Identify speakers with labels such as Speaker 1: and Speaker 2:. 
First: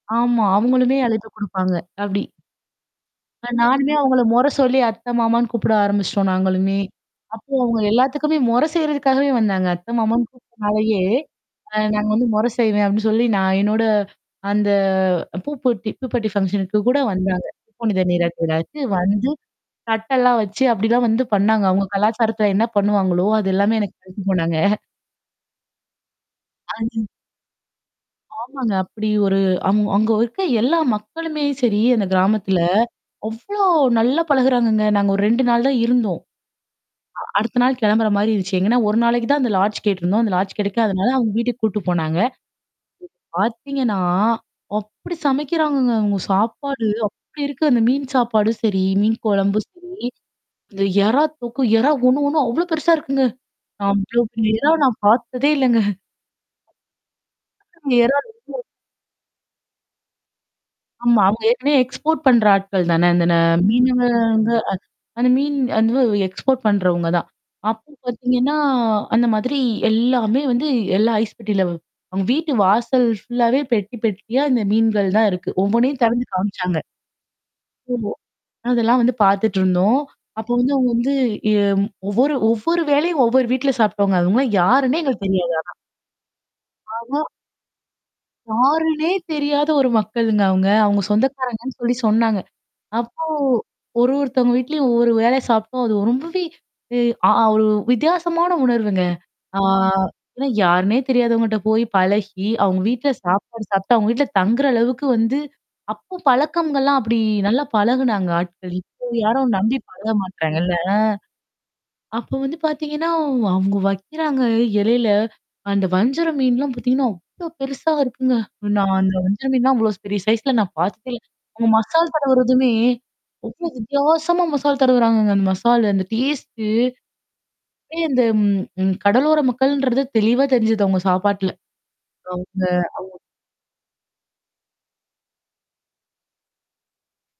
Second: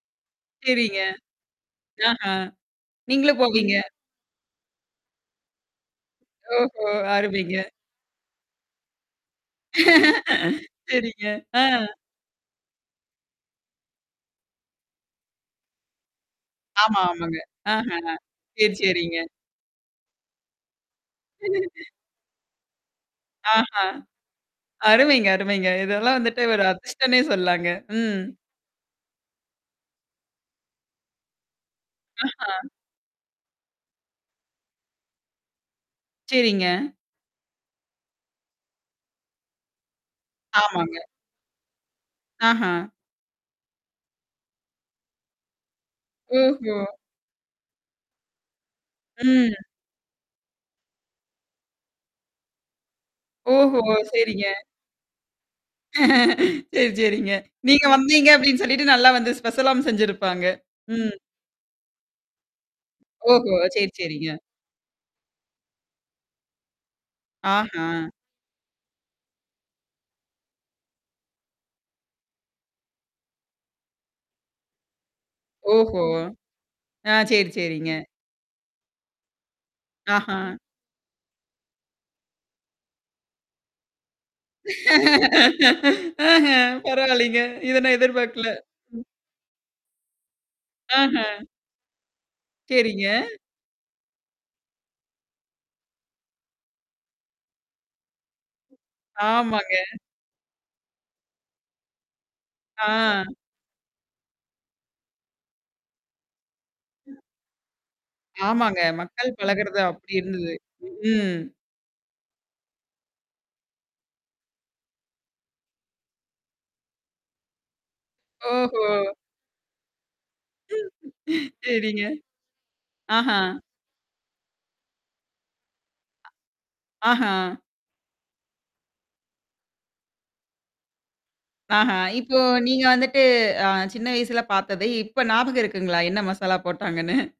Speaker 1: ஆமா. அவங்களுமே
Speaker 2: செரிங்க.
Speaker 1: அழுத்தம் குடுப்பாங்க. அப்டி.
Speaker 2: ஆஹா. நீங்களும்
Speaker 1: அ
Speaker 2: போவீங்க?
Speaker 1: நானுமே அவங்கள மொற சொல்லி அத்தை, மாமான்னு கூப்பிட ஆரம்பிச்சுட்டோம் நாங்களுமே.
Speaker 2: ஓஹோ!
Speaker 1: அப்போ
Speaker 2: அருமைங்க.
Speaker 1: அவங்க எல்லாத்துக்குமே மொறை செய்றதுக்காகவே வந்தாங்க. அத்தை, மாமன்னு கூப்பி்டனாலயே.
Speaker 2: சரிங்க. ஆ.
Speaker 1: அ நாங்க வந்து மொற செய்வேன் அப்டி சொல்லி, நான் என்னோட அந்த ப்யுபெர்ட்டி, ஃபங்ஷனுக்கு கூட
Speaker 2: ஆமா, ஆமாங்க.
Speaker 1: வந்தாங்க. பூப்புணித
Speaker 2: ஆஹ.
Speaker 1: நீராட்டு
Speaker 2: செரி,
Speaker 1: விழாவுக்கு
Speaker 2: செரிங்க.
Speaker 1: வந்து. தட்டெல்லாம் வச்சு அப்டிலாம் வந்து பண்ணாங்க. அவங்க கலாச்சாரத்துல என்ன பண்ணுவாங்களோ, அது எல்லாமே
Speaker 2: ஆஹா!
Speaker 1: எனக்கு வச்சு போனாங்க.
Speaker 2: அருமைங்க, அருமைங்க. இதெல்லாம் வந்துட்டு ஒரு
Speaker 1: ஆ. நீ
Speaker 2: அதிர்ஷ்டன்னே சொல்லாங்க. ம்.
Speaker 1: ஆமாங்க. அப்படி ஒரு அங் அங்க இருக்க எல்லா மக்களுமே சரி அந்த
Speaker 2: ஆஹா.
Speaker 1: கிராமத்துல. அவ்ளோ நல்லா பழகுறாங்கங்க. நாங்க ஒரு 2 நாள் தான் இருந்தோம்.
Speaker 2: செரிங்க.
Speaker 1: அ அடுத்த நாள் கிளம்புற மாரி இருந்துச்சு. எங்கன்னா, ஒரு நாளைக்கு தான் அந்த லாட்ஜ் கேட்டருந்தோம். அந்த லாட்ஜ்
Speaker 2: ஆமாங்க.
Speaker 1: கெடைக்காதனால அவுங்க வீட்டுக்கு கூட்டு போனாங்க.
Speaker 2: ஆஹா.
Speaker 1: பார்த்தீங்கன்னா, அப்படி சமைக்கிறாங்கங்க, அவுங்க
Speaker 2: ஓஹோ!
Speaker 1: சாப்பாடு அப்படி இருக்கு. அந்த மீன் சாப்பாடு சரி, மீன்
Speaker 2: ம்.
Speaker 1: குழம்பு சரி. அந்த எறா தோக்கு எறா ஒண்ணு ஒண்ணு அவ்ளோ பெருசா இருக்குங்க.
Speaker 2: ஓஹோ!
Speaker 1: அவ்ளோ
Speaker 2: செரிங்க.
Speaker 1: பெரிய எறா நான் பார்த்ததே இல்லங்க.
Speaker 2: செரி, செரிங்க. நீங்க வந்தீங்க
Speaker 1: ஏரால்.
Speaker 2: அப்படின்னு சொல்லிட்டு நல்லா வந்து ஸ்பெஷலாம் செஞ்சிருப்பாங்க. ம்.
Speaker 1: ஆமா அவங்க ஏற்கனவே எக்ஸ்போர்ட் பண்ற ஆட்கள் தானே. அந்த ந
Speaker 2: ஓஹோ! செரி,
Speaker 1: மீனவ
Speaker 2: செரிங்க.
Speaker 1: வந்து அ அந்த மீன் அது எக்ஸ்போர்ட் பண்றவங்க தான். அப்போ
Speaker 2: ஆஹா.
Speaker 1: பார்த்தீங்கன்னா, அந்த மாதிரி எல்லாமே வந்து எல்லா ஐஸ் பெட்டிலவ அங்க வீட்டு வாசல் ஃபுல்லாவே பெட்டி, பெட்டியா இந்த மீன்கள் தான் இருக்கு. ஒவ்வொண்ணையும்
Speaker 2: ஓஹோ!
Speaker 1: திறந்து காமிச்சாங்க.
Speaker 2: அ செரி, செரிங்க.
Speaker 1: ஓ. அதெல்லாம் வந்து பாத்துட்ருந்தோம்.
Speaker 2: ஆஹா!
Speaker 1: அப்போ வந்து அவுங்க வந்து எ ஒவ்வொரு ஒவ்வொரு வேளையும் ஒவ்வொரு வீட்ல சாப்டோங்க. அவுங்கல்லாம் யாருன்னே எங்களுக்கு தெரியாது. ஆனா.
Speaker 2: ஆஹ.
Speaker 1: ஆனா.
Speaker 2: பரவாயில்லங்க. இத நான் எதிர்பார்க்கல. ம்.
Speaker 1: யாருனே தெரியாத ஒரு மக்களுங்க அவங்க. அவங்க
Speaker 2: ஆஹ.
Speaker 1: சொந்தக்காரங்கன்னு சொல்லி சொன்னாங்க.
Speaker 2: செரிங்க.
Speaker 1: அப்போ ஒரு ஒருத்தவங்க வீட்லயும் ஒவ்வொரு வேள சாப்ட்டோம். அது ரொம்பவே இய அ ஒரு வித்தியாசமான உணர்வுங்க. ஆ
Speaker 2: ஆமாங்க.
Speaker 1: ஏன்னா, யாருன்னே தெரியாதவங்கட்ட போய் பழகி, அவங்க வீட்ல
Speaker 2: ஆ.
Speaker 1: சாப்பாடு சாப்ட்டு, அவுங்க வீட்ல தங்குற அளவுக்கு வந்து அப்போ பழக்கம்கள்லாம் அப்படி நல்லா பழகுனாங்க ஆட்கள்.
Speaker 2: ஆமாங்க.
Speaker 1: இப்போ
Speaker 2: மக்கள்
Speaker 1: யாரும் நம்பி
Speaker 2: பழகுறது
Speaker 1: பழக
Speaker 2: அப்படி இருந்தது.
Speaker 1: மாட்றாங்க இல்ல அ?
Speaker 2: ம்.
Speaker 1: அப்ப வந்து பார்த்தீங்கன்னா, அவ் அவங்க வைக்கிறாங்க இலையில, அந்த வஞ்சர மீன்லாம் பார்த்தீங்கன்னா, அவ்ளோ பெருசா இருக்குங்க.
Speaker 2: ஓஹோ!
Speaker 1: நான் அந்த வஞ்சர மீன் எல்லாம் நான் அவ்வளோ பெரிய சைஸ்ல நான் பார்த்துக்கே இல்ல.
Speaker 2: ம்.
Speaker 1: உங்க
Speaker 2: சரிங்க.
Speaker 1: மசால் தடவறதுமே,
Speaker 2: ஆஹா.
Speaker 1: ரொம்ப வித்தியாசமா மசால் தட்வுறாங்கங்க. அந்த மசாலு அந்த டேஸ்ட்டு.
Speaker 2: ஆஹா.
Speaker 1: அ இந்த ம் ம் கடலோர மக்கள்ன்றது தெளிவா தெரிஞ்சது அவுங்க சாப்பாடல.
Speaker 2: ஆஹா. இப்போ
Speaker 1: அவுங்க
Speaker 2: நீங்க
Speaker 1: அவுங்
Speaker 2: வந்துட்டு அ சின்ன வயசுல பார்த்தத இப்ப ஞாபகம் இருக்குங்களா, என்ன மசாலா போட்டாங்கன்னு?